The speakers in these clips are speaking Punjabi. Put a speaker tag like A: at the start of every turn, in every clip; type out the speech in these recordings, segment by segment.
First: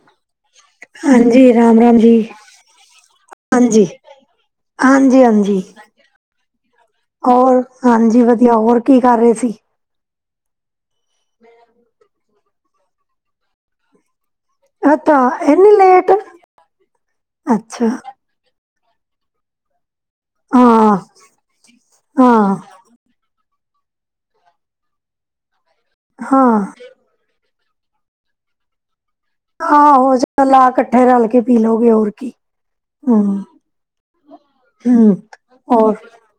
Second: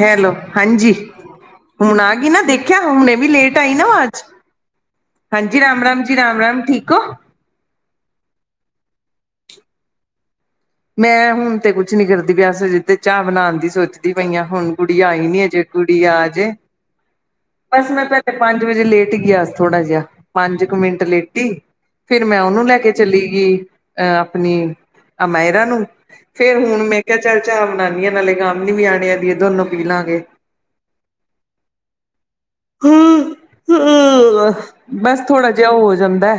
A: ਹੈਲੋ ਹਾਂਜੀ।
B: ਰਾਮ ਰਾਮ
A: ਹੁਣ
B: ਜੀ
A: ਆਗੀ ਨਾ ਦੇਖਿਆ ਹੁਣੇ ਵੀ ਲੇਟ ਆਈ
B: ਹਾਂਜੀ
A: ਨਾ ਅਵਾਜ।
B: ਹਾਂਜੀ।
A: ਹਾਂਜੀ ਰਾਮ-ਰਾਮ ਜੀ ਰਾਮ-ਰਾਮ ਠੀਕ ਓਂ?
B: ਹੋਰ ਹਾਂਜੀ ਵਧੀਆ, ਹੋਰ ਕੀ ਕਰਰੇ ਸੀ?
A: ਮੈਂ ਹੁਣ ਤੇ ਕੁਛ ਨੀ ਕਰਦੀ ਪਈ ਅਸੀਂ ਹਜੇ ਤੇ ਚਾ ਬਣਾਣ ਦੀ ਸੋਚ ਦੀ ਪਈਆਂ ਹੁਣ ਗੁੜੀਆ
B: ਅੱਛਾ
A: ਆਈ ਨੀ ਹਜੇ
B: ਇੰਨੀ ਲੇਟ
A: ਗੁੜੀਆ ਆ ਜੇ,
B: ਅੱਛਾ
A: ਬੱਸ ਮੈਂ ਪੈ ਤੇ ਪੰਜ ਵਜੇ ਲੇਟ ਗੀ ਅੱਜ ਥੋੜਾ ਜਿਆ ਪੰਜ ਕੁ
B: ਹਾਂ
A: ਮਿੰਟ ਲੇਟੀ ਫਿਰ ਮੈਂ
B: ਹਾਂ
A: ਉਨੂੰ ਲੈ ਕੇ ਚਲੀਗੀ ਅਹ ਆਪਣੀ ਅਮਾਇਰਾ ਨੂੰ ਫੇਰ
B: ਹਾਂ
A: ਹੁਣ ਮੈ ਕੇਆ ਚੱਲ ਚਾ ਬਨਾਨੀ ਆਂ ਨਾਲੇ ਗ਼ਮਨੀ ਵੀ ਆਨੇ ਆਲੀ ਐ।
B: ਆਹੋ ਚੱਲ ਅ ਕੱਠੇ ਰਲ ਕੇ ਪੀ ਲੋਗੇ ਔਰ ਕੀ, ਹੂੰ।
A: ਬਸ ਥੋੜਾ ਜਯਾ ਓ
B: ਹੋਰ
A: ਹੋ ਜਾਂਦੈ,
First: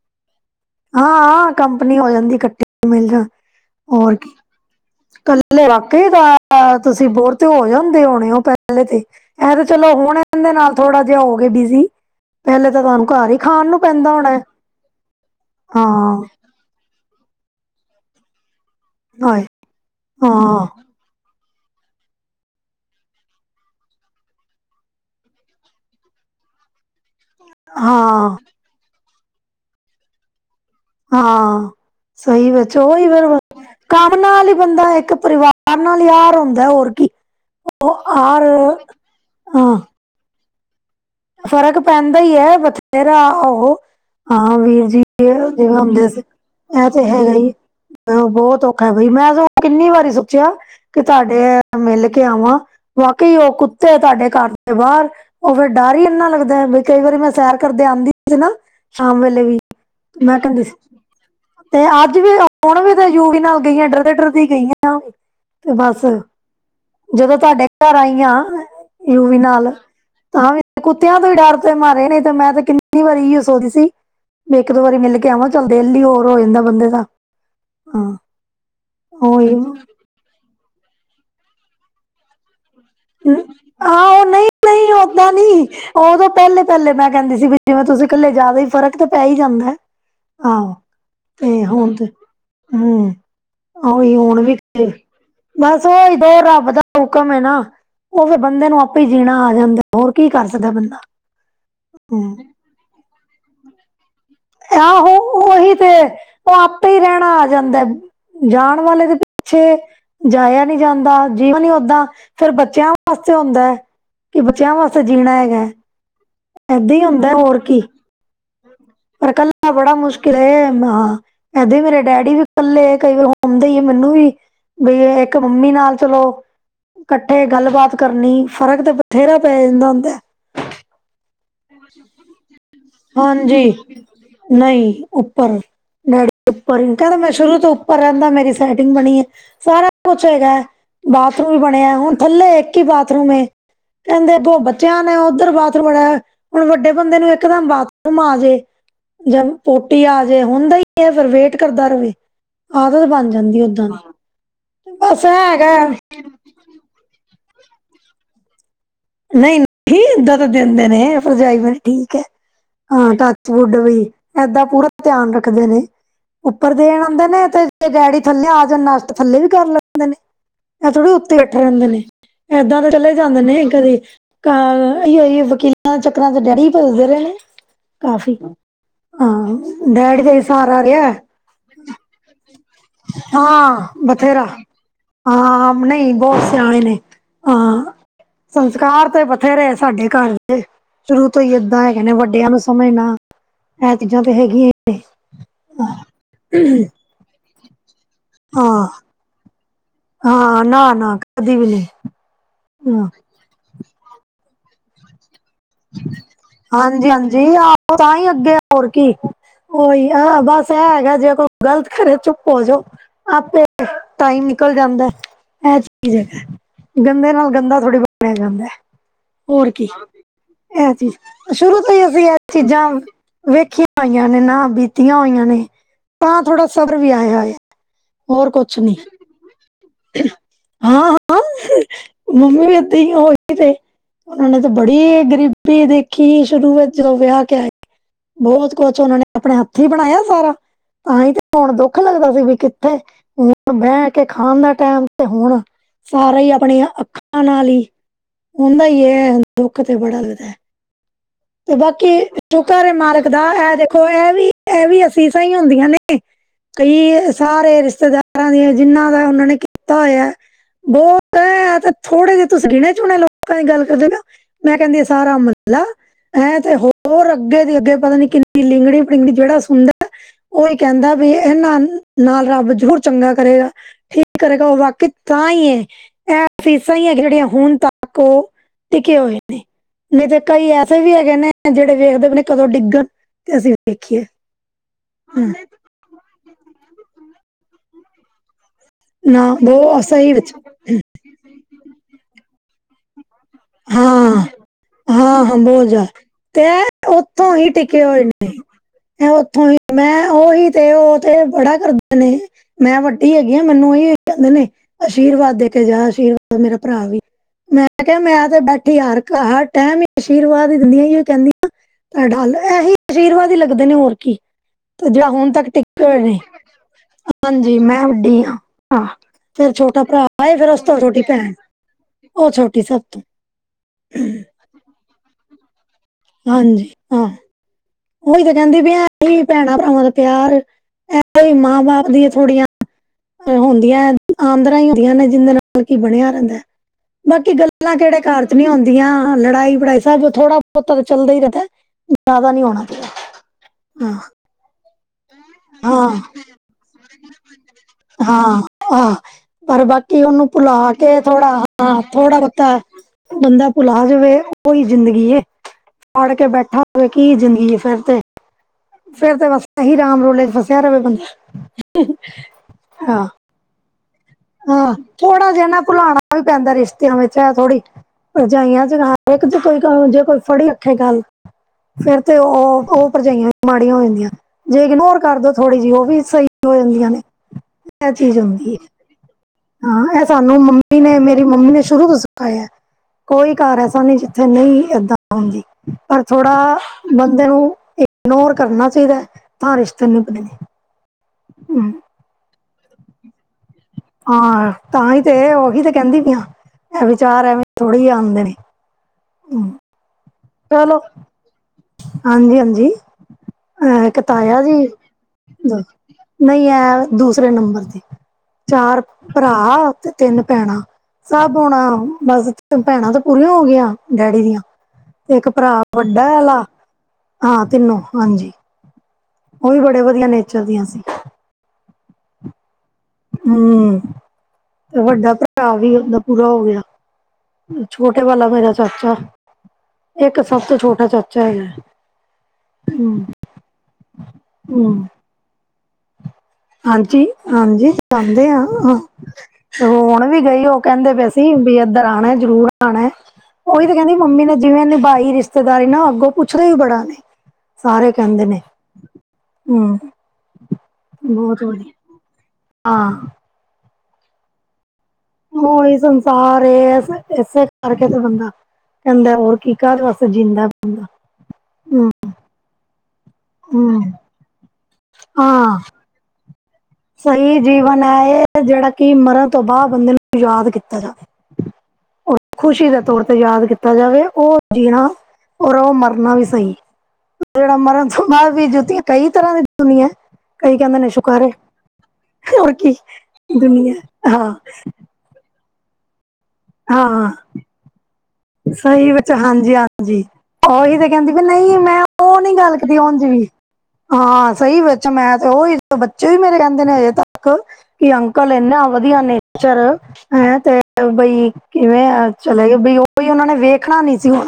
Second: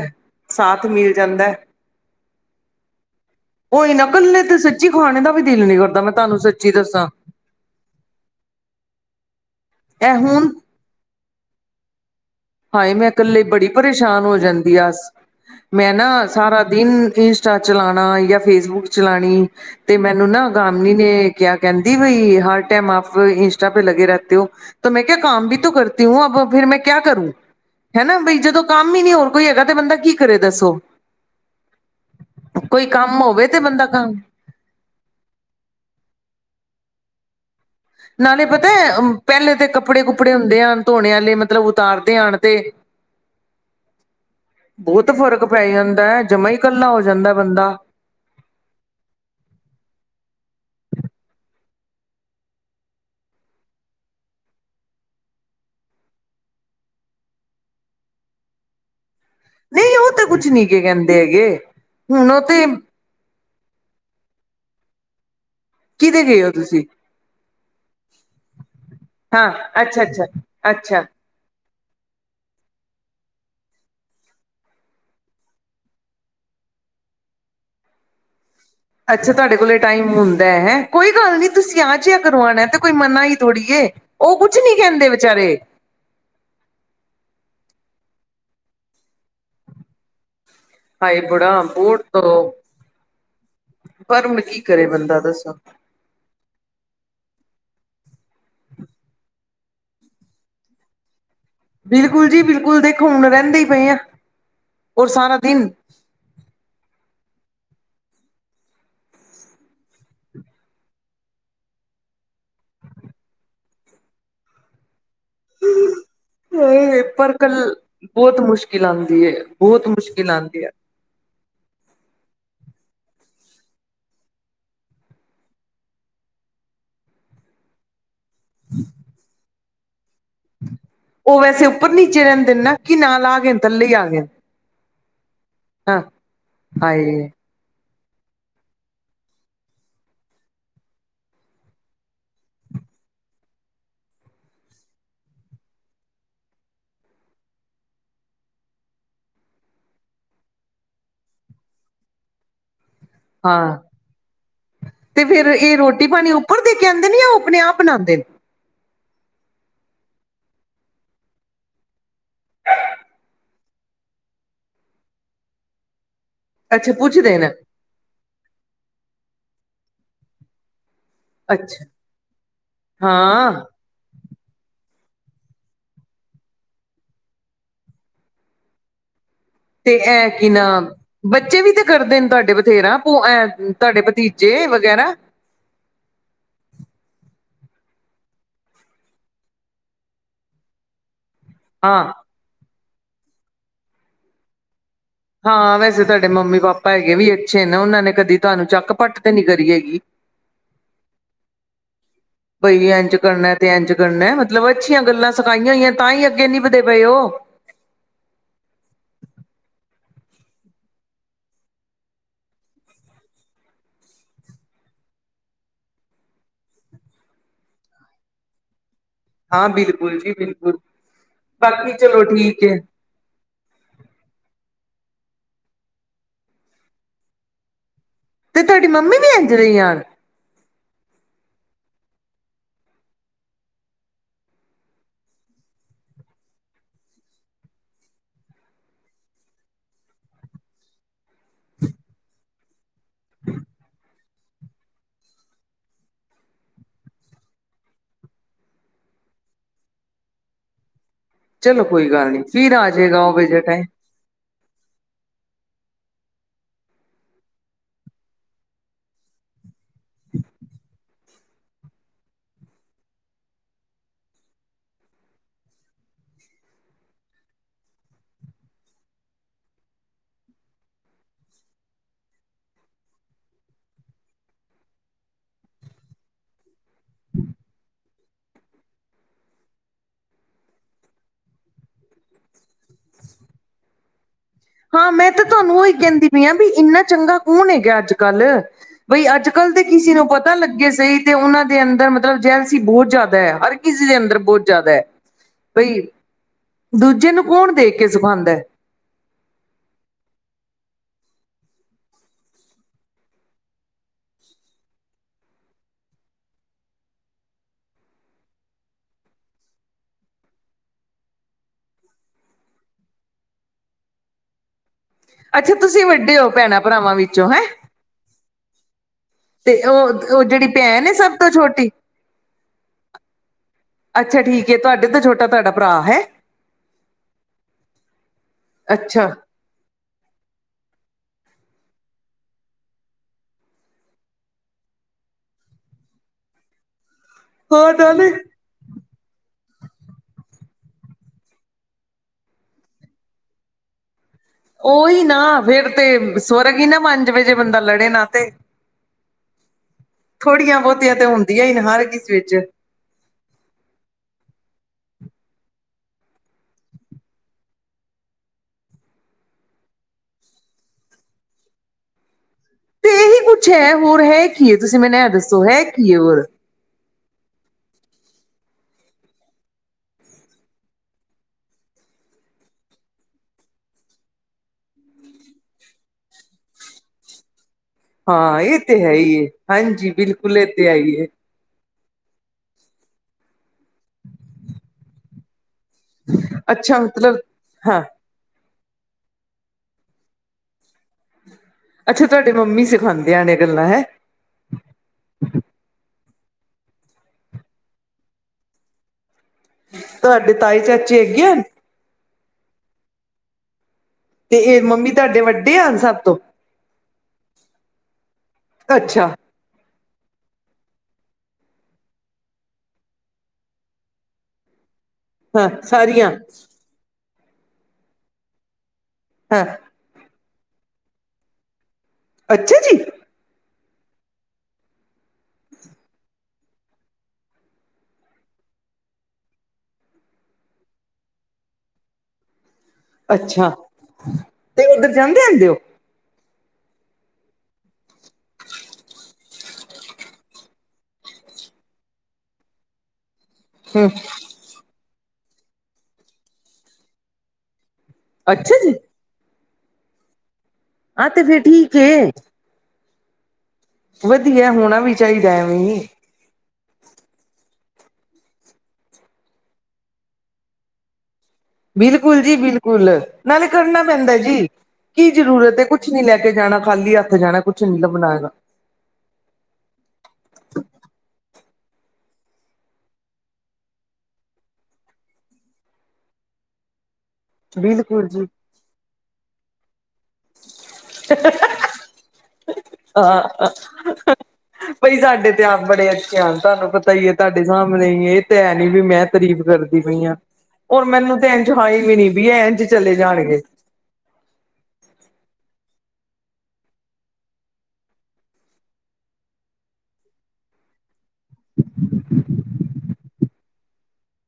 A: ਸਾਥ
B: ਹਾਂ
A: ਮਿਲ
B: ਹਾਂ
A: ਜਾਂਦੈ।
B: ਕੰਪਨੀ ਹੋ ਜਾਂਦੀ ਕੱਠੇ [unintelligible] ਮਿਲ ਜਾਂ
A: ਉਹੀ ਨਾ
B: ਹੋਰ ਕੀ,
A: ਕੱਲੇ ਤੇ ਸੱਚੀ ਖਾਣੇ ਦਾ ਵੀ ਦਿਲ
B: ਕੱਲੇ
A: ਨੀ ਕਰਦਾ
B: ਵਾਕੇ ਈ
A: ਮੈਂ ਤੁਹਾਨੂੰ ਸੱਚੀ
B: ਦਾ
A: ਦੱਸਾਂ
B: ਤੁਸੀਂ ਬੋਰ ਤੇ ਹੋ ਜਾਂਦੇ ਹੋਣੇ ਓ? ਪੈਲੇ ਤੇ ਐ ਤੇ ਚਲੋ ਹੁਣ ਐਂਦੇ ਨਾਲ ਥੋੜਾ ਜਾ ਹੋ ਗੇ ਬਿਜ਼ੀ। ਪੈਲੇ ਤੇ ਤੁਆਨੁ ਘਰ ਈ ਖਾਨ ਨੂੰ ਪੈਂਦਾ ਹੋਣਾ ਐ।
A: ਦੀ ਆਸ, ਮੈਂ ਨਾ ਸਾਰਾ ਦਿਨ ਇੰਸਟਾ ਚਲਾਣਾ ਯਾ ਫੇਸਬੁੱਕ
B: ਹਾਏ
A: ਚਲਾਣੀ ਤੇ ਮੈਨੂੰ ਨਾ
B: ਹਾਂ
A: ਗਾਮਨੀ ਨੇ ਕੇਆ ਕੈਂਦੀ ਬਈ ਹਰ ਟੈਮ ਆਪ ਇੰਸਟਾ ਪੇ ਲਗੇ ਰੈਤੇ ਓ। ਤੇ ਮੈਂ ਕੇਆ ਕਾਮ ਵੀ ਤੋ ਕਰਤੀਂ ਊਂ ਅਬ ਫਿਰ ਮੈਂ ਕੇਆ ਕਰੂੰ? ਹੈਨਾ
B: ਹਾਂ
A: ਬਈ ਜਦੋਂ ਕੰਮੀ ਨੀਂ ਔਰ ਕੋਈ ਹੈਗਾ ਤੇ ਬੰਦਾ ਕੀ ਕਰੇ ਦੱਸੋ?
B: ਹਾਂ ਸਈ ਵਿੱਚ ਓਈ ਫਿਰ ਹੋ
A: ਏ ਤੇ ਬੰਦਾ ਕੰਮ
B: ਨਾਲੀ ਬੰਦਾ ਇੱਕ ਪਰਿਵਾਰ ਨਾਲ ਈ ਆਰ ਹੋਂਦੈ ਔਰ ਕੀ। ਉਹ ਆਰ
A: ਨਾਲੇ ਪਤਾ ਐ ਪੈਲੇ ਤੇ
B: ਹਾਂ
A: ਕੱਪੜੇ-ਕੁਪੜੇ ਹੁੰਦੇ ਅਨ
B: ਫ਼ਰਕ ਪੈਂਦਾ ਈ ਐ ਬਥੇਰਾ ਆਹੋ ਹਾਂ ਵੀਰ ਜੀ
A: ਬਹੁਤ ਫ਼ਰਕ ਪੈ
B: ਜੇ
A: ਜਾਂਦਾ
B: ਹੁੰਦੇ
A: ਹੈ
B: ਸੀ
A: ਜਮਾ ਹੀ
B: ਐ
A: ਇਕੱਲਾ ਹੋ
B: ਤੇ ਹੈਗਾ
A: ਜਾਂਦਾ
B: ਈ।
A: ਬੰਦਾ
B: ਬੌਤ ਔਖਾ ਐ ਬਈ ਮੈਂ ਸਗੋਂ ਕਿੰਨੀ ਵਾਰੀ ਸੋਚਿਆ ਕਿ ਤੁਆਡੇ ਮਿਲ ਕੇ ਆਵਾਂ। ਬਾਾਕੇ ਈ ਓ ਕੁੱਤੇ ਤੁਆਡੇ ਘਰ ਦੇ ਬਾਰ ਓ ਫੇਰ ਡਰ ਈ ਇੰਨਾ ਲੱਗਦਾ ਐ ਬਈ ਕਈ ਵਾਰੀ ਮੈਂ ਸੈਰ ਕਰਦੇ ਆਂਦੀ ਸੀ ਨਾ, ਸ਼ਾਮ ਵੇਲੇ ਵੀ।
A: ਨਹੀਂ ਉਹ ਤਾਂ
B: ਮੈਂ
A: ਕੁਛ
B: ਕੈੱਦੀ
A: ਨੀ
B: ਸੀ
A: ਕੇ ਕਹਿੰਦੇ ਹੈਗੇ
B: ਤੇ ਅੱਜ ਵੀ,
A: ਹੁਣ ਉਹ
B: ਹੁਣ ਵੀ ਤੇ ਯੂਵੀ ਨਾਲ ਗਈ ਆਂ ਡਰਦੇ-ਡਰਦੀ ਗਈ ਆਂ। ਤੇ ਬਸ
A: ਕਿਤੇ ਗਏ ਹੋ ਤੁਸੀਂ
B: ਜਦੋਂ ਤੁਆਡੇ ਘਰ ਆਈ ਆਂ ਯੂਵੀ
A: ਹਾਂ
B: ਨਾਲ
A: ਅੱਛਾ ਅੱਛਾ
B: ਤਾਂ ਵੀ
A: ਅੱਛਾ
B: ਕੁੱਤੇਆਂ ਤੋਂ ਈ ਡਰਦੇ ਮਾਰੇ ਨਈ ਤੇ ਮੈਂ ਤੇ ਕਿੰਨੀ ਵਾਰੀ ਅਇਓ ਸੋਚਦੀ ਸੀ। ਵੀ ਇੱਕ-ਦੋ ਵਾਰੀ ਮਿਲ ਕੇ ਆਵਾਂ ਚੱਲ ਦਿੱਲ ਈ ਹੋਰ ਹੋ ਜਾਂਦਾ ਬੰਦੇ ਦਾ, ਹਾਂ।
A: ਅੱਛਾ
B: ਉਹੀ
A: ਤੁਆਡੇ ਕੋਲੇ ਟਾਈਮ ਹੁੰਦੈ ਹੈਂ ਕੋਈ ਗੱਲ ਤੁਸੀਂ ਆ ਜਯਾ ਕਰੋ ਆਣੈ ਤੇ ਕੋਈ ਮਨਾ
B: ਹੂੰ
A: ਹੀ ਥੋੜੀਏ
B: ਹਾਂ ਓ
A: ਉਹ ਕੁਛ ਨੀ
B: ਨਈ-ਨਈ
A: ਕਹਿੰਦੇ
B: ਓਦਾਂ
A: ਵਿਚਾਰੇ
B: ਨੀ। ਓਦੋਂ ਪੈਲੇ ਪੈਲੇ ਮੈਂ ਕੈਂਦੀ ਸੀ ਵੀ ਜਿਵੇਂ ਤੁਸੀਂ ਕੱਲੇ ਜਾਦਾ ਈ ਫਰਕ ਤੇ ਪੈ ਈ ਜਾਂਦੈ, ਹਾਂ।
A: ਹਾਏ ਬੜਾ
B: ਤੇ ਹੁਨ
A: ਬੋਟ
B: ਤੇ,
A: ਤੋਂ
B: ਹੂੰ ਹਾਂ ਓਇਓ
A: ਪਰ
B: ਹੁਣ ਵੀ
A: ਕੀ ਕਰੇ
B: ਕਲੇ
A: ਬੰਦਾ ਦੱਸੋ
B: ਬਸ ਓਈ ਦੋ ਰੱਬ ਦਾ ਉਕਮ ਏ ਨਾ ਓ ਫੇਰ ਬੰਦੇ ਨੂੰ ਆਪੇ ਈ ਜੀਣਾ ਆ ਜਾਂਦੈ, ਹੋਰ ਕੀ ਕਰ ਸਕਦੈ ਬੰਦਾ।
A: ਬਿਲਕੁਲ
B: ਹਮ।
A: ਜੀ ਬਿਲਕੁਲ ਦੇਖੋ ਉਣ ਰੈਂਦੇ ਈ ਪੇ ਆਂ, ਔਰ
B: ਆਹੋ
A: ਸਾਰਾ ਦਿਨ।
B: ਉਹੀ ਤੇ ਓ ਆਪੇ ਈ ਰੈਣਾ ਆ ਜਾਂਦੈ, ਜਾਣ ਵਾਲੇ ਦੇ ਪਿੱਛੇ ਜਾਯਾ ਨੀ ਜਾਂਦਾ ਜੀਵਨ ਈ ਓਦਾਂ ਫੇਰ ਬੱਚੇਆਂ ਵਾਸਤੇ ਹੁੰਦਾ ਐ। ਕਿ ਬੱਚੇਆਂ ਵਾਸਤੇ ਜੀਣਾ ਹੈਗਾ ਐ।
A: ਓਈ ਪਰ ਕੱਲ ਬੋਤ ਮੁਸ਼
B: ਪਰ ਕੱਲਾ ਬੜਾ ਮੁਸ਼ਕਿਲ ਏ ਹਾਂ। ਐਦੇ ਮੇਰੇ ਡੈਡੀ ਵੀ ਕੱਲੇ ਕਈ ਵਾਰ ਹੋਂਦਾ ਈ ਐ ਮੈਨੂੰ ਵੀ ਵੀ ਇੱਕ ਮੰਮੀ ਨਾਲ ਚੱਲੋ ਕੱਠੇ ਗੱਲਬਾਤ ਕਰਨੀ ਫਰਕ ਤੇ ਬਥੇਰਾ ਪੈ ਜਾਂਦਾ ਹੁੰਦਾ ਐ।
A: ਓ ਵੈਸੇ ਉੱਪਰ ਨੀਚੇ ਰੈਂਦੇਨ ਨਾ ਕਿ ਨਾਲ ਆ ਗਏ ਥੱਲੇ ਈ ਆ ਗਏਨ?
B: ਨਈ ਉੱਪਰ, ਡੈਡੀ ਉੱਪਰ ਕੈਂਦੇ
A: ਹਾਏ
B: ਮੈਂ ਸ਼ੁਰੂ ਤੋਂ ਉਪ ਪਰ ਰੈਂਦਾ ਮੇਰੀ ਸਟਿੰਗ ਬਣੀ ਏ ਸਾਰਾ ਕੁਛ ਹੈਗਾ। ਬਾਥਰੂਮ ਵੀ ਬਣਿਆ ਹੁਣ ਥੱਲੇ ਏਕ ਹੀ ਬਾਥਰੂਮ ਏ ਕਹਿੰਦੇ ਦੋ ਬੱਚਿਆਂ ਨੇ ਉੱਧਰ ਬਾਥਰੂਮ [unintelligible] ਹੁਣ ਵੱਡੇ ਬੰਦੇ ਨੂੰ ਇੱਕ ਦਮ ਬਾਥਰੂਮ ਆ ਜੇ ਜਾਂ ਪੋਟੀ ਆ ਜੇ ਹੁੰਦਾ ਹੀ ਹੈ ਫੇਰ ਵੇਟ ਕਰਦਾ ਰਵੇ ਆਦਤ ਬਨ ਜਾਂਦੀ
A: ਹਾਂ
B: ਓਦਾਂ ਦੀ
A: ਤੇ
B: ਬਸ ਇਹ
A: ਫੇਰ
B: ਹੈਗਾ
A: ਰੋਟੀ [unintelligible] ਦੇ ਕਹਿੰਦੇ ਨੇ ਉਹ ਆਪਣੇ ਆਪ ਬਣਾਉਂਦੇ ਨੇ [unintelligible]
B: ਨਹੀਂ ਨਹੀਂ ਏਦਾਂ ਤਾਂ ਦੇਂਦੇ ਨੇ ਭਰਜਾਈ ਬੜੀ ਠੀਕ ਐ ਹਾਂ ਟਚਵੁੱਡ ਬਈ ਏਦਾਂ ਪੂਰਾ ਧਿਆਨ ਰੱਖਦੇ ਨੇ ਉੱਪਰ
A: ਅੱਛਾ
B: ਦੇਣ ਆਂਦੇ
A: ਪੁੱਛਦੇ
B: ਨੇ ਤੇ ਜੇ ਡੈਡੀ ਥੱਲੇ ਆ ਜਾਨ ਨਾਸ਼ਤਾ ਥੱਲੇ ਵੀ ਕਰ ਲੈਂਦੇ ਨੇ ਐ ਥੋੜੀ ਬੈਠੇ
A: ਅੱਛਾ
B: ਰਹਿੰਦੇ ਨੇ ਏਦਾਂ ਦੇ ਚਲੇ ਜਾਂਦੇ ਨੇ
A: ਹਾਂ
B: ਕਦੀ ਅਹੀੳ ਅਹੀੳ ਵਕੀਲਾਂ ਦੇ ਚੱਕਰਾਂ ਚ ਡੈਡੀ ਭਜਦੇ ਰਹੇ ਨੇ ਕਾਫ਼ੀ ਹਾਂ
A: ਤੇ
B: ਡੈਡੀ
A: ਇਹ
B: ਦਾ
A: ਕੀ ਨਾ
B: ਸਹਾਰਾ ਰੇਹਾ
A: ਬੱਚੇ ਵੀ ਤੇ ਕਰਦੇ ਨ ਤੁਹਾਡੇ ਬਥੇਰਾ ਭੁਅ ਐ
B: ਹਾਂ
A: ਤੁਹਾਡੇ
B: ਬਥੇਰਾ
A: ਭਤੀਜੇ ਵਗੈਰਾ
B: ਹਾਂ ਨਹੀਂ ਬੋਤ ਸਿਆਣੇ ਨੇ ਆ ਸੰਸਕਾਰ ਤੇ ਬਥੇਰੇ ਸਾਡੇ ਘਰ ਸ਼ੁਰੂ ਤੋਂ ਹੀ ਏਦਾਂ
A: ਹਾਂ
B: ਹੇਗੇ ਨੇ ਵੱਡੇਆਂ ਨੂੰ ਸਮਜਨਾ ਇਹ ਚੀਜ਼ਾਂ ਤੇ ਹੈਗੀਆਂ ਹੀ ਨੇ
A: ਹਾਂ ਵੈਸੇ ਤੁਹਾਡੇ ਮੰਮੀ ਪਾਪਾ ਹੈਗੇ ਵੀ ਅੱਛੇ ਨੇ ਉਹਨਾਂ ਨੇ ਕਦੀ ਤੁਹਾਨੂੰ
B: ਹਾਂ
A: ਚੱਕ ਪੱਟ ਤੇ ਨੀ ਕਰੀ ਹੈਗੀ।
B: ਹਾਂ ਨਾ ਨਾ ਕਦੀ ਵੀ ਨਹੀਂ
A: ਬਈ
B: ਹਾਂ,
A: ਏਂਜ ਕਰਨਾ ਤੇ ਏਜ ਕਰਨਾ ਮਤਲਬ ਅੱਛੀਆਂ ਗੱਲਾਂ ਸਖਾਈਆਂ ਹੋਈਆਂ ਤਾਂਹੀ ਅੱਗੇ ਨਿਬਦੇ ਪਏ ੳ
B: ਤੇ ਤਾਂ ਹੀ ਅੱਗੇ ਹੋਰ ਕੀ ਉਹੀ ਹਾਂ ਬਸ ਇਹ ਹੈਗਾ ਜੇ ਕੋਈ ਗ਼ਲਤ ਕਰੇ ਚੁੱਪ ਹੋ ਜੋ। ਆਪੇ ਟਾਈਮ ਨਿਕਲ ਜਾਂਦਾ ਇਹ ਚੀਜ਼ ਐ ਗੰਦੇ ਨਾਲ ਗੰਦਾ ਥੋੜੀ ਬਣੇਆ ਜਾਂਦਾ।
A: ਹਾਂ
B: ਹੋਰ ਕੀ
A: ਬਿਲਕੁਲ ਜੀ ਬਿ
B: ਇਹ ਚੀਜ਼ ਸ਼ੁਰੂ ਤੋਂ ਹੀ ਅਸੀ ਇਹ
A: ਠੀਕ ਹੈ
B: ਚੀਜ਼ਾਂ ਵੇਖੀਆਂ ਹੋਈਆਂ ਨੇ ਨਾ ਬੀਤੀਆਂ ਹੋਈਆਂ ਨੇ ਤਾਂ ਥੋੜਾ ਸਬਰ ਵੀ ਆਇਆ ਹੋਇਆ। ਹੋਰ
A: ਤੇ
B: ਕੋਛ
A: ਤੁਹਾਡੀ
B: ਨੀ।
A: ਵੀ ਮੰਮੀ ਅੰਜਦੀਹੀਆਂ [unintelligible] [unintelligible]
B: ਹਾਂ ਹਾਂ ਮੰਮੀ ਏਦਾਂ ਹੋ ਗਈ ਤੇ [unintelligible] [unintelligible] ਉਹਨਾਂ ਨੇ ਤੇ ਬੜੀ ਗਰੀਬੀ ਦੇਖੀ ਸ਼ੁਰੂ ਵਿੱਚ ਜਦੋਂ ਵਿਆਹ ਕੇ ਆਏ ਬੋਤ ਕੁਛ ਉਹਨਾਂ ਨੇ ਅਪਣੇ ਹੱਥੀਂ ਬਣਾਇਆ ਸਾਰਾ ਤਾਂ ਹੀ ਤੇ ਹੋਣ ਦੁੱਖ ਲੱਗਦਾ ਸੀ ਵੀ ਕਿੱਥੇ ਹ ਬਹਿ ਕੇ ਖਾਨ ਦਾ ਟਾਇਮ ਤੇ ਹੁਣ ਸਾਰੇ ਈ ਆਪਣੀਆਂ ਅੱਖਾਂ ਨਾਲ ਈ ਹੁੰਦਾ ਈ ਐ ਦੁੱਖ ਤੇ ਬੜਾ ਲੱਗਦਾ। ਤੇ
A: ਚਲੋ
B: ਬਾਕੀ
A: ਕੋਈ ਗੱਲ ਨੀ ਫਿਰ
B: ਟੁਕਰ
A: ਆ
B: ਐ
A: ਜਾਏਗਾ
B: ਮਾਲਕ
A: ਉਹ
B: ਦਾ
A: ਵਜੇ
B: ਇਹ
A: ਟਾਈਮ
B: ਦੇਖੋ ਇਹ ਵੀ ਇਹ ਵੀ ਅਸੀਸਾਂ ਹੀ ਹੁੰਦੀਆਂ ਨੇ। ਕਈ ਸਾਰੇ ਰਿਸ਼ਤੇਦਾਰਾਂ ਦੀਆਂ ਜਿੰਹਨਾਂ ਦਾ ਉਹਨਾਂ ਨੇ ਕੀਤਾ ਹੋਇਆ। ਬੋਤ ਇਹ ਤੇ ਥੋੜੇ ਜਿਹੇ ਤੁਸੀਂ ਗਿਣੇ ਚੁਣੇ ਲੋਕਾਂ ਦੀ ਗੱਲ ਕਰਦੇ ਪੈ ੳ ਮੈਂ ਕਹਿੰਦੀ ਆ ਸਾਰਾ ਮਹੱਲਾ ਇਹ ਤੇ ਹੋਰ ਅੱਗੇ ਦੇ ਅੱਗੇ ਪਤਾ ਨੀ ਕਿੰਨੀ ਲਿੰਗਣੀ ਪਿੰਗੜੀ ਜਿਹੜਾ ਸੁਨਦਾ। ਉਹੀ ਕਹਿੰਦਾ ਵੀ ਇਹਨਾਂ ਨਾਲ ਰੱਬ ਜ਼ਰੂਰ ਚੰਗਾ ਕਰੇਗਾ ਠੀ ਕੀ ਕਰੇਗਾ ਉਹ ਬਾਕੀ ਤਾਂ ਈ ਏ ਇਹ ਸੀਸਾਂ ਹੀ ਹੇਗੀਆ ਜਿਹੜੀਆਂ ਹੁਣ ਤੱਕ ਉਹ ਟਿਕੇ ਹੋਏ ਨੇ। ਨਹੀਂ ਤੇ ਕਈ ਐਸੇ ਵੀ ਹੈਗੇ ਨੇ ਜਿਹੜੇ ਵੇਖਦੇ ਪਏ ਨੇ ਕਦੋਂ ਡਿੱਗਣ ਤੇ ਅਸੀਂ ਵੇਖੀਏ।
A: ਹਾਂ, ਮੈਂ ਤੇ
B: ਹਮ,
A: ਤੁਹਾਨੂੰ ਉਹੀ ਕਹਿੰਦੀ ਪਈ ਆ ਵੀ ਇੰਨਾ ਚੰਗਾ ਕੌਨ ਹੈਗਾ ਅੱਜ-ਕੱਲ੍ਹ? ਬਈ ਅੱਜ
B: ਨਾ
A: ਕੱਲ੍ਹ ਤੇ
B: ਬਹੁਤ
A: ਕਿਸੇ ਨੂੰ
B: ਸਹੀ ਵਿੱਚ
A: ਪਤਾ ਲੱਗੇ ਸਹੀ ਤੇ ਉਹਨਾਂ ਦੇ ਅੰਦਰ ਮਤਲਬ ਜੈਲਸੀ ਬੋਤ ਜੈਦਾ ਏ ਹਰ ਕਿਸੇ ਦੇ
B: ਹਾਂ
A: ਅੰਦਰ ਬਹੁਤ ਜ਼ਿਆਦਾ ਹੈ
B: ਹਾਂ ਹਾਂ ਬਹੁ
A: ਬਈ
B: ਜਾਦਾ। ਤੇ
A: ਦੂਜੇ ਨੂੰ
B: ਉਥੋਂ ਹੀ
A: ਕੌਣ ਦੇਖ
B: ਟਕੇ
A: ਕੇ
B: ਹੋਏ
A: ਸਿਖਾਉਂਦਾ
B: ਨੇ। ਉੱਥੋਂ ਈ ਮੈਂ ਉਹੀ ਤੇ ਉ ਤੇ ਬੜਾ ਕਰਦੇ ਨੇ। ਮੈਂ ਵੱਡੀ ਹੈਗੀ ਆ ਮੈਨੂੰ ਐਈੳ ਈ ਕੈਂਦੇ ਨੇ, ਆਸ਼ੀਰਵਾਦ ਦੇ ਕੇ ਜਾ, ਆਸ਼ੀਰਵਾਦ ਮੇਰਾ ਭਰਾ ਵੀ। ਮੈਂ ਕਿਹਾ, ਮੈਂ ਤੇ ਬੈਠੀ ਹਰ ਘ ਹਰ ਟਾਈਮ ਹੀ ਆਸ਼ੀਰਵਾਦ ਈ ਦਿੰਦੀਆਂ ਉ ਕਹਿੰਦੀ ਆ। ਤਾਂ ਡੱਲ ਐਹੀ ਆਸ਼ੀਰਵਾਦ ਈ ਲੱਗਦੇ ਨੇ ਹੋਰ ਕੀ। ਜੇੜਾ ਹੁਨ ਤੱਕ
A: ਅੱਛਾ
B: ਟਿਕੇ
A: ਤੁਸੀਂ
B: ਹੋਏ ਨੇ।
A: ਵੱਡੇ ਹੋ ਭੈਣਾਂ ਭਰਾਵਾਂ ਵਿੱਚੋਂ ਹੈਂ
B: ਹਾਂਜੀ ਮੈਂ ਵੱਡੀ ਹਾਂ ਫੇਰ
A: ਤੇ
B: ਛੋਟਾ ਭਰਾ
A: ਉਹ ਉਹ
B: ਆਏ
A: ਜਿਹੜੀ
B: ਫੇਰ ਉਸ ਤੋਂ
A: ਭੈਣ ਏ
B: ਛੋਟੀ
A: ਸਭ ਤੋਂ
B: ਭੈਨ,
A: ਛੋਟੀ
B: ਉ ਛੋਟੀ ਸਭ ਤੋਂ।
A: ਅੱਛਾ ਠੀਕ ਏ, ਤੁਹਾਡੇ ਤੋ ਛੋਟਾ ਤੁਹਾਡਾ ਭਰਾ ਹੈ?
B: ਹਾਂਜੀ ਹਾਂ। ਉਈ ਤੇ ਕੈਂਦੀ ਵੀ
A: ਅੱਛਾ
B: ਐਹੀ ਭੈਣਾਂ ਭਰਾਵਾਂ ਦਾ ਪਿਆਰ ਐਹੀ ਮਾਂ ਬਾਪ ਦੀਆਂ ਥੋੜੀਆਂ ਹੁੰਦੀਆਂ ਆੰਦਰਾ ਈ ਹੁੰਦੀਆਂ ਨੇ ਜਿਂਦੇ ਨਾਲ ਕੀ ਬਣਿਆ ਰੈਂਦਾ ਏ। ਬਾਕੀ
A: ਹਾਂ
B: ਗੱਲਾਂ ਕੇੜੇ
A: ਨਾਲੇ
B: ਕਾਰ- ਨੀ ਹੁੰਦੀਆਂ ਲੜਾਈ-ਵੜਾਈ ਸਭ ਥੋੜਾ ਬਹੁਤ ਚੱਲਦਾ ਈ ਰੈਂਦਾ ਜਾਦਾ ਨੀ ਹੋਨਾ। ਹਾਂ।
A: ਉਈ ਨਾ। ਫੇਰ ਤੇ
B: ਹਾਂ
A: ਸਵਰਗ ਈ ਨਾ ਵਨ ਜਵੇ ਜੇ ਬੰਦਾ ਲੜੇ ਨਾ ਤੇ।
B: ਹਾਂ ਹਾਂ ਪਰ ਬਾਕੀ ਉਹਨੂੰ ਭੁਲਾ
A: ਥੋੜੀਆਂ ਬੋਤੀਆਂ
B: ਕੇ
A: ਤੇ
B: ਥੋੜਾ
A: ਹੁੰਦੀਆਂ ਈ ਨੇ
B: ਹਾਂ
A: ਹਰ ਕਿਸੀ
B: ਥੋੜਾ
A: ਵਿੱਚ।
B: ਬਹੁਤਾ ਬੰਦਾ ਭੁਲਾ ਜਾਵੇ ਉਈ ਜ਼ਿੰਦਗੀ ਏ। ਫੜ ਕੇ ਬੈਠਾ ਹੋਵੇ ਕੀ ਜ਼ਿੰਦਗੀ ਫੇਰ ਤੇ। ਫੇਰ ਤੇ ਬਸ ਏਹੀ ਰਾਮ ਰੋਲੇ ਚ ਫਸਿਆ ਰਵੇ ਬੰਦਾ ਹਾਂ।
A: ਕੁਛ ਹੈ ਹੋਰ ਹੈ- ਕੀ ਏ
B: ਹਾਂ
A: ਤੁਸੀਂ ਮੈਨੂੰ ਇਹ
B: ਥੋੜਾ
A: ਦੱਸੋ
B: ਜਿਹਾ ਨਾ
A: ਹੈ ਕੀ ਏ
B: ਭੁਲਾਣਾ ਵੀ
A: ਹੋਰ
B: ਪੈਂਦਾ ਰਿਸ਼ਤ- ਤੇਆਂ ਵਿੱਚ ਹੈ ਥੋੜ੍ਹੀ, ਭਰਜਾਈਆਂ ਚ ਹਰ ਇੱਕ ਚ ਕੋਈ ਜੇ ਕੋਈ ਫੜੀ ਰੱਖੇ ਗੱਲ। ਫੇਰ ਤੇ ਉ ਉ ਭਰਜਾਈਆਂ ਮਾੜੀਆਂ ਹੋ ਜਾਂਦੀਆਂ। ਜੇ ਇਗਨੋਰ ਕਰਦੋ ਥੋੜੀ ਜਿਹੀ, ਉ ਵੀ ਸਹੀ ਹੋ ਜਾਂਦੀਆਂ ਨੇ। ਇਹ ਚੀਜ਼
A: ਹਾਂ
B: ਹੁੰਦੀ
A: ਏ ਤੇ ਹੈ ਈ ਏ, ਹਾਂਜੀ
B: ਹਾਂ ਇਹ
A: ਬਿਲਕੁਲ
B: ਸਾਨੂੰ
A: ਏ ਤੇ ਹੈ
B: ਮੰਮੀ
A: ਈ
B: ਨੇ
A: ਏ।
B: ਮੇਰੀ ਮੰਮੀ ਨੇ ਸ਼ੁਰੂ ਤੋਂ ਸਿਖਾਇਆ, ਕੋਈ ਘਰ ਐਸਾ ਨਈ ਜਿੱਥੇ ਨਈ ਏਦਾਂ- ਆਉਂਦੀ, ਪਰ ਥੋੜਾ
A: ਅੱਛਾ ਮਤਲਬ
B: ਬੰਦੇ ਨੂੰ
A: ਹਾਂ
B: ਇ ਇਗਨੋਰ ਕਰਨਾ ਚਾਈਦੈ, ਤਾਂ ਰਿਸ਼ਤੇ ਨਿਬਦੇ ਨੇ। ਹੂੰ।
A: ਅੱਛਾ, ਤੁਹਾਡੇ ਮੰਮੀ ਸਿਖਾਉਂਦੇ ਨੇ ਏ ਗੱਲਾਂ ਹੈ।
B: ਹਾਂ ਤਾਂ ਈ ਤੇ ਉਹੀ ਤੇ ਕੈਂਦੀ ਪਈ ਆ ਐ ਵਿਚਾਰ ਐਵੇਂ ਥੋੜ੍ਹੀ ਆਦੇ ਨੇ। ਹੂੰ।
A: ਤੁਹਾਡੇ ਤਾਈ, ਚਾਚੀ ਹੈਗੇ ਆ?
B: ਹਾਂਜੀ-ਹਾਂਜੀ ਅਹ
A: ਤੇ
B: ਤਾਇਆ
A: ਇਹ
B: ਜੀ
A: ਮੰਮੀ ਤੁਹਾਡੇ ਵੱਡੇ ਹਨ ਸਭ ਤੋਂ
B: ਨਈ ਐ ਦੂਸਰੇ ਨੰਬਰ ਤੇ। ਚਾਰ
A: ਅੱਛਾ
B: ਭਰਾ ਤੇ ਤਿੰਨ ਭੈਨਾ। ਸਭ ਹੁਣ ਬਸ ਭੈਣਾਂ ਤਾਂ ਪੂਰੀਆਂ ਹੋ ਗਈਆਂ, ਡੈਡੀ ਦੀਆਂ। ਤੇ ਇੱਕ
A: ਹਾਂ
B: ਭਰਾ ਵੱਡਾ
A: ਸਾਰੀਆਂ
B: ਆਲਾ, ਹਾਂ ਤਿੰਨੋ ਹਾਂਜੀ।
A: ਹਾਂ
B: ਉ ਵੀ ਬੜੇ ਵਧੀਆ ਨੇਚਰ ਦੀਆਂ ਸੀ।
A: ਅੱਛੇ ਜੀ।
B: ਹੂੰ ਤੇ ਵੱਡਾ ਭਰਾ ਵੀ ਉਦਾ ਪੂਰਾ ਹੋ ਗਿਆ। ਛੋਟੇ ਵਾਲਾ ਮੇਰਾ ਚਾਚਾ ਏਕ ਸਭ ਤੋਂ ਛੋਟਾ ਚਾਚਾ ਹੈਗਾ। ਹਮ
A: ਅੱਛਾ, ਤੇ
B: ਹਮ
A: ਓਧਰ ਜਾਂਦੇ ਆਂਦੇ ਓ?
B: ਹਾਂਜੀ- ਹਾਂਜੀ ਜਾਂਦੇ ਆ ਹੁਣ ਵੀ ਗਈ ਓਹ ਕੇਂਦੇ ਪਏ ਸੀ ਵੀ ਏਧਰ ਆਣਾ ਜਰੂਰ ਆਣਾ। ਓਹੀ ਤੇ
A: ਹਮ
B: ਕੇਂਦੀ ਮੰਮੀ ਨੂੰ ਜਿਵੇਂ ਨਿਭਾਈ ਰਿਸ਼ਤੇਦਾਰੀ ਨਾ ਅੱਗੋਂ ਪੁੱਛਦੇ ਈ ਬੜਾ ਨੇ ਸਾਰੇ ਕੇਂਦੇ ਨੇ,
A: ਅੱਛਾ ਜੀ
B: ਹੂੰ।
A: ਹਾਂ ਤੇ ਫੇਰ
B: ਬੋਤ ਵੱਧੀਆ,
A: ਠੀਕ
B: ਹਾਂ।
A: ਵੱਧੀਆ ਹੋਣਾ ਵੀ ਚਾਹੀਦਾ
B: ਹੋ
A: ਐਵੇਂ
B: ਏ
A: ਹੀ
B: ਸਮ ਸਾਰਰੇ ਏਸ -ਏਸੇ ਕਰਕੇ ਤੇ ਬੰਦਾ ਕੇਂਦਾ ਹੋਰ ਕੀ ਕਾਦੇ ਵਾਸਤੇ ਜੀਂਦਾ ਬੰਦਾ। ਹਮ
A: ਬਿਲਕੁਲ ਜੀ ਬਿਲਕੁਲ ਨਾਲੇ
B: ਹਮ
A: ਕਰਨਾ ਪੈਂਦਾ ਜੀ ਕੀ ਜਰੂਰਤ
B: ਹਾਂ
A: ਐ ਕੁਛ ਕੁਛ ਨੀ ਲੈ ਕੇ ਜਾਣਾ। ਖਾਲੀ ਹੱਥ
B: ਸਹੀ
A: ਜਾਣਾ ਕੁਛ ਨੀ
B: ਜੀਵਨ ਐ
A: ਲੱਭਣਾ ਹੈਗਾ
B: ਏ ਜੇੜਾ ਕਿ ਮਰਨ ਤੋਂ ਬਾਅਦ ਬੰਦੇ ਨੂੰ ਯਾਦ ਕੀਤਾ ਜਾਵੇ। ਓ ਖੁਸ਼ੀ ਦੇ ਤੌਰ ਤੇ ਯਾਦ ਕੀਤਾ ਜਾਵੇ, ਓ ਜੀਣਾ ਔਰ ਓ ਮਰਨਾ ਵੀ ਸਈ ਏ। ਜੇੜਾ ਮਰਨ ਤੋਂ
A: ਬਿਲਕੁਲ ਜੀ
B: ਬਾਅਦ ਵੀ ਜੁੱਤੀਆਂ ਕਈ ਤਰ੍ਹਾਂ ਦੀ ਦੁਨੀਆਂ ਆਂ ਕਈ ਕੇਂਦੇ ਨੇ ਸ਼ੁਕਰ ਏ। ਹੋਰ ਕੀ
A: ਹਾਂ
B: ਦੁਨੀਆਂ ਹਾਂ।
A: ਬਈ ਸਾਡੇ ਤੇ ਆਪ ਬੜੇ ਅੱਛੇ ਆ ਤੁਆਨੂੰ ਪਤਾ ਈ
B: ਹਾਂ
A: ਆ ਤੁਆਡੇ ਸਾਮਣੇ ਈ ਏ ਤੇ ਹੈ ਨੀ ਵੀ
B: ਸਹੀ
A: ਮੈਂ
B: ਵਿੱਚ
A: ਤਾਰੀਫ਼
B: ਹਾਂਜੀ
A: ਕਰਦੀ ਪਈ
B: ਹਾਂਜੀ
A: ਆ।
B: ਉਹੀ
A: ਔਰ
B: ਕਹਿੰਦੀ
A: ਮੈਨੂੰ
B: ਵੀ
A: ਤੇ ਏੰਝ
B: ਨਹੀਂ ਮੈਂ
A: ਹੈ ਨੀ
B: ਉਹ
A: ਬੀ
B: ਨਹੀਂ
A: ਏ
B: ਗੱਲ
A: ਏਂਝ
B: ਕੀਤੀ
A: ਚਲੇ
B: ਉਂਝ ਵੀ
A: ਜਾਣਗੇ।
B: ਹਾਂ ਸਈ ਵਿੱਚ ਮੈਂ ਤੇ ਉਹੀ ਬੱਚੇ ਵੀ ਮੇਰੇ ਕੇਂਦੇ ਨੇ ਹਜੇ ਤੱਕ ਕਿ ਅੰਕਲ ਏਂਨਾ ਵੱਧੀਆ ਨੇਚਰ ਹੈਂ ਤੇ ਬਈ ਕਿਵੇਂ ਚੱਲੇਗਾ ਬਈ ਓ ਕੋਈ ਓਨਾ ਨੇ ਵੇਖਣਾ ਨੀ ਸੀਗਾ,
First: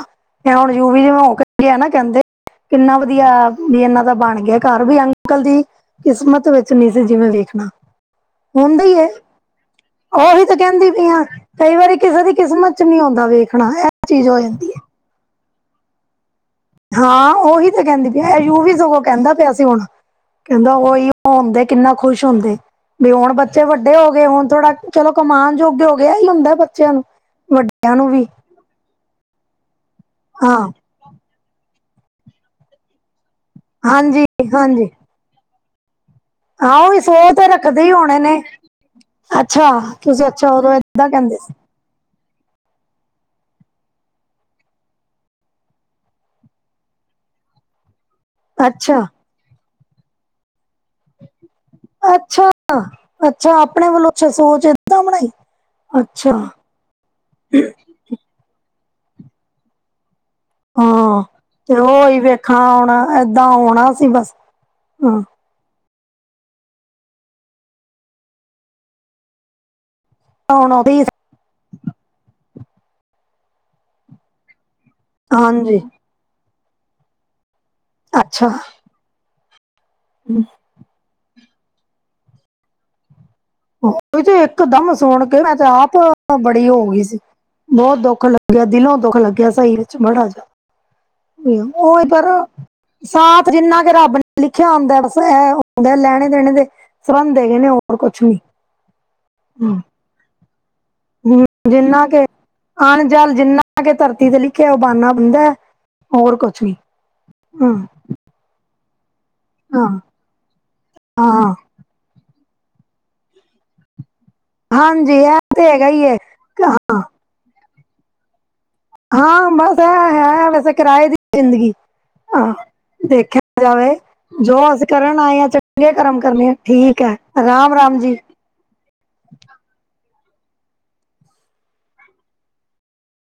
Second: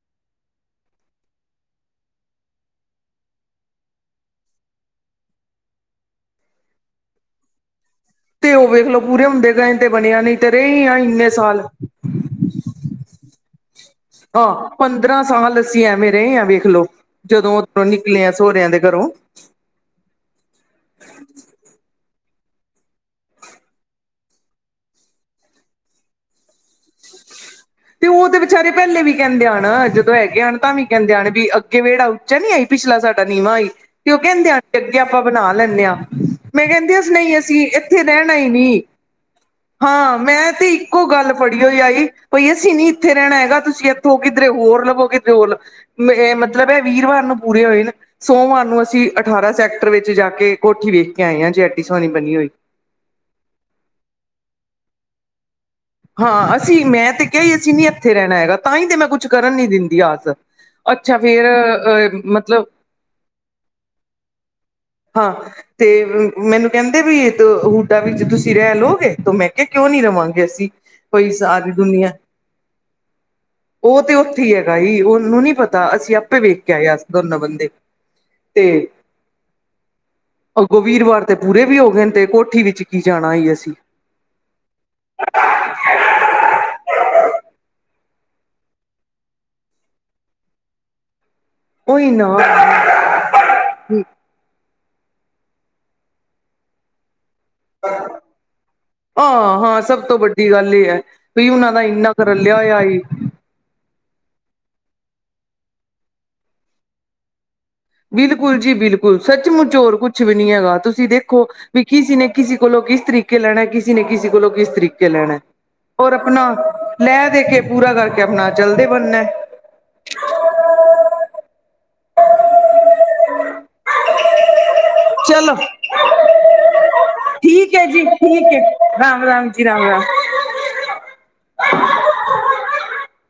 B: ਐ ਹੁਣ ਯੁਵੀ ਨੂੰ ਇਕੱਠੇ ਨਾ ਕੇਂਦੇ ਕਿੰਨਾ ਵਧੀੱਆ ਵੀ ਏਨਾਂ ਦਾ ਬਣ ਗੇਆ ਘਰ ਵੀ ਅੰਕਲ ਦੀ ਕਿਸਮਤ ਵਿੱਚ ਨੀ ਸੀ ਜਿਵੇਂ ਵੇਖਣਾ
A: ਤੇ ਉਹ ਵੇਖ
B: ਹੁੰਦੀ
A: ਲਓ
B: ਏ,
A: ਪੂਰੇ ਹੁੰਦੇ ਗਏ ਤੇ ਬਣਿਆ ਨਹੀਂ
B: ਓਹੀ ਤੇ
A: ਰਹੇ
B: ਕੇਂਦੀ ਪਈ ਆ
A: ਇੰਨੇ ਸਾਲ
B: ਕਈ ਵਾਰੀ ਕਿਸੇ ਦੀ ਕਿਸਮਤ 'ਚ ਨੀ ਹੁੰਦਾ ਵੇਖਣਾ ਹਰੇਕ ਚੀਜ਼ ਹੋ
A: ਹਾਂ
B: ਜਾਂਦੀ ਐ।
A: ਪੰਦਰਾਂ ਸਾਲ ਅਸੀ ਐਵੇਂ ਰਏ ਆ ਵੇਖ ਲੋ।
B: ਹਾਂ ਉਹੀ ਤੇ ਕੇਂਦੀ ਪਈ ਆ ਯੂਵੀ ਸਗੋਂ
A: ਘਰੋਂ
B: ਕੇਂਦਾ ਪਿਆ ਸੀ ਹੁਣ ਕੇਂਦਾ ਉਹੀ ਓ ਹੁੰਦੇ ਕਿੰਨਾ ਖੁਸ਼ ਹੁੰਦੇ। ਵੀ ਹੁਣ ਬੱਚੇ ਵੱਡੇ ਹੋ ਗਏ ਹੁਣ ਥੋੜਾ ਚਲੋ ਕਮਾਨ ਯੋਗੇ ਹੋ ਗਏ ਐਹੀ ਹੁੰਦਾ ਬੱਚੇਆਂ ਨੂੰ ਵੱਡੇ
A: ਤੇ ਉਹ ਤੇ ਵਿਚਾਰੇ ਪੇਲੇ ਵੀ ਕੇਂਦੇ ਆਣ ਜਦੋਂ ਹੈਗੇ ਆਣ
B: ਹਾਂ
A: ਤਾਂ ਵੀ ਕੈਂਦੇ ਆਣੇ ਵੀ ਅੱਗੇ ਵੇੜਾ ਉੱਚਾ ਨੀ ਆਈ ਪਿਛਲਾ ਸਾਡਾ ਨੀਵਾਂ ਆਈ ਤੇ ਉਹ
B: ਹਾਂਜੀ
A: ਕੇਂਦੇ ਆ
B: ਹਾਂਜੀ
A: ਅੱ ਆਪਾਂ ਬਣਾ ਲੈਂਣੇ ਆ, ਮੈਂ
B: ਹਾਂ
A: ਕੇਂਦੀ
B: ਉਹੀ
A: ਅ
B: ਸੋਚ
A: ਨਈ
B: ਤੇ
A: ਅਸੀਂ
B: ਰੱਖਦੇ ਹੀ
A: ਏਥੇ
B: ਹੋਣੇ
A: ਰੈਣਾ
B: ਨੇ
A: ਨੀ
B: ਅੱਛਾ
A: ਹਾਂ
B: ਤੁਸੀਂ ਅੱਛਾ
A: ਮੈਂ ਤੇ
B: ਉਦੋਂ
A: ਇੱਕੋ
B: ਏਦਾਂ
A: ਗੱਲ
B: ਕਹਿੰਦੇ ਸੀ
A: ਫੜੀ ਹੋਈ ਆਈ ਭਈ ਅਸੀਂ ਨੀ ਏਥੇ ਰੈਣਾ ਹੈਗਾ ਤੁਸੀਂ ਏਥੋ ਕਿਧਰੇ ਹੋਰ ਲਵੋ ਕਿੱਧਰੇ ਹੋਰ ਮੇ ਏ ਮਤਲਬ ਏ ਵੀਰਵਾਰ ਨੂੰ ਪੂਰੇ ਹੋਏ ਨੇ ਸੋਮਵਾਰ ਨੂੰ
B: ਅੱਛਾ
A: ਅਸੀਂ ਅਠਾਰਾਂ ਸੈਕਟਰ ਵਿੱਚ ਜਾ ਕੇ ਕੋਠੀ ਵੇਖ ਕੇ ਆਏ ਹਾਂ ਜੇ ਸੋਹਣੀ ਬਣੀ
B: ਅੱਛਾ-
A: ਹੋਈ
B: ਅੱਛਾ, ਅੱਛਾ ਆਪਣੇ ਵੱਲੋਂ ਅੱਛਾ ਸੋਚ ਏਦਾਂ ਬਣਾਈ ਅੱਛਾ
A: ਹਾਂ ਅਸੀਂ ਮੈਂ ਤੇ ਕੇਆ ਸੀ ਅਸੀਂ ਨੀ ਏਥੇ ਰੈਣਾ ਹੈਗਾ ਤਾਂ ਈ ਤੇ ਮੈਂ ਕੁਛ ਕਰਨ ਨੀ ਦਿੰਦੀ ਆਸ ਅੱਛਾ
B: ਹਾਂ,
A: ਫੇਰ
B: ਤੇ ਓ ਈ
A: ਅ
B: ਵੇਖੋ
A: ਮਤਲਬ
B: ਹੁਣ ਏਦਾਂ ਹੋਣਾ ਸੀ ਬਸ
A: ਹਾਂ ਤੇ ਮੈਨੂੰ ਕੇਂਦੇ ਵੀ ਇ ਹੁਡਾ ਵਿੱਚ ਤੁਸੀਂ ਰੈ ਲਓਗੇ ਤੋ ਮੈਂ ਕੇਆ ਕਿਉਂ ਨੀ ਰਵਾਂਗੇ। ਕਿ ਅਸੀ,
B: ਹੁਣ ਉਹਦੀ
A: ਕੋਈ ਸਾਰੀ ਦੁਨੀਆਂ ਓ ਤੇ ਓ ਕੀ ਹੈਗਾ ਈ ਓੰਨੂ ਨੀ
B: ਹਾਂਜੀ
A: ਪਤਾ ਅਸੀਂ ਆਪੇ ਵੇਖ ਕੇ ਆਏ ਅਸ ਦੋਨੋ ਬੰਦੇ।
B: ਅੱਛਾ
A: ਤੇ
B: ਹਮ
A: ਅੱਗੋਂ ਵੀਰਵਾਰ ਤੇ ਪੂਰੇ ਵੀ ਹੋ ਗਏ, ਤੇ ਕੋਠੀ ਵਿੱਚ ਕੀ ਜਾਣਾ ਹੀ ਅਸੀਂ।
B: ਉਹੀ ਤੇ, ਇੱਕ ਦਮ ਸੁਨ ਕੇ ਮੈਂ ਤੇ ਆਪ ਬੜੀ ਹੋ ਗਈ ਸੀ। ਬਹੁਤ ਦੁੱਖ ਲੱਗਿਆ, ਦਿਲੋਂ ਦੁੱਖ ਲੱਗਿਆ, ਸਹੀ ਵਿੱਚ ਬੜਾ ਜਾਦਾ ਨਿਯਮ, ਉਈ
A: ਉਹੀ
B: ਪਰ।
A: ਨਾ
B: ਸਾਥ ਜਿੰਨਾ ਕਿ ਰੱਬ ਨੇ ਲਿਖਿਆ ਹੁੰਦਾ, ਬਸ ਹੈ ਹੁੰਦਾ ਲੈਣੇ ਦੇਣੇ ਦੇ ਸਬੰਧ ਹੈਗੇ ਨੇ ਹੋਰ ਕੁਛ ਨੀਂ
A: ਹਾਂ- ਹਾਂ ਸਭ ਤੋਂ ਵੱਡੀ ਗੱਲ ਇਹ ਐ, ਵੀ ਉਹਨਾਂ ਦਾ ਇੰਨਾ ਕੁ ਰੱਲਿਆ ਹੋਇਆ ਈ
B: ਆ ਕੇ ਧਰਤੀ ਤੇ ਲਿਖਿਆ ਓ ਬਾਨਾ ਬਣਦਾ, ਹੋਰ ਕੁਛ ਨੀਂ, ਹਾਂ
A: ਬਿਲਕੁਲ ਜੀ ਬਿਲਕੁਲ, ਸੱਚਮੁੱਚ ਔਰ
B: ਹਾਂ
A: ਕੁਛ ਵੀ ਨੀ ਹੈਗਾ, ਤੁਸੀਂ ਦੇਖੋ
B: ਹਾਂ
A: ਵੀ ਕਿਸੀ ਨੇ, ਕਿਸੇ ਕੋਲੋਂ ਕਿਸ ਤਰੀਕੇ ਲੈਣਾ ਕਿਸ ਕਿਸੀ ਨੇਂ ਕਿਸੇ ਕੋਲੋਂ ਤਰੀਕੇ
B: ਹਾਂਜੀ ਇਹ
A: ਲੈਣਾ,
B: ਤੇ ਹੈਗਾ ਹੀ
A: ਔਰ
B: ਹੈ
A: ਆਪਣਾ,
B: ਹਾਂ
A: ਲੈ ਦੇ ਕੇ, ਪੂਰਾ ਕਰਕੇ ਆਪਣਾ ਚੱਲਦੇ
B: ਆਂ ਬਸ ਉਹ ਤੇ ਹੈ- ਵੈਸੇ ਕਿਰਾਏ ਦੀ ਜ਼ਿੰਦਗੀ, ਹਾਂ ਦੇਖਿਆ ਜਾਵੇ। ਜੋ ਅਸੀਂ ਕਰਨ ਆਏ,
A: ਚਲੋ
B: ਚੰਗੇ ਕਰਮ ਕਰਨੇ ਆ, ਠੀਕ ਐ, ਰਾਮ-
A: ਠੀਕ ਹੈ
B: ਰਾਮ ਜੀ।
A: ਠੀਕ ਹੈ ਰਾਮ- ਰਾਮ ਜੀ ਰਾਮ- ਰਾਮ ਹੈ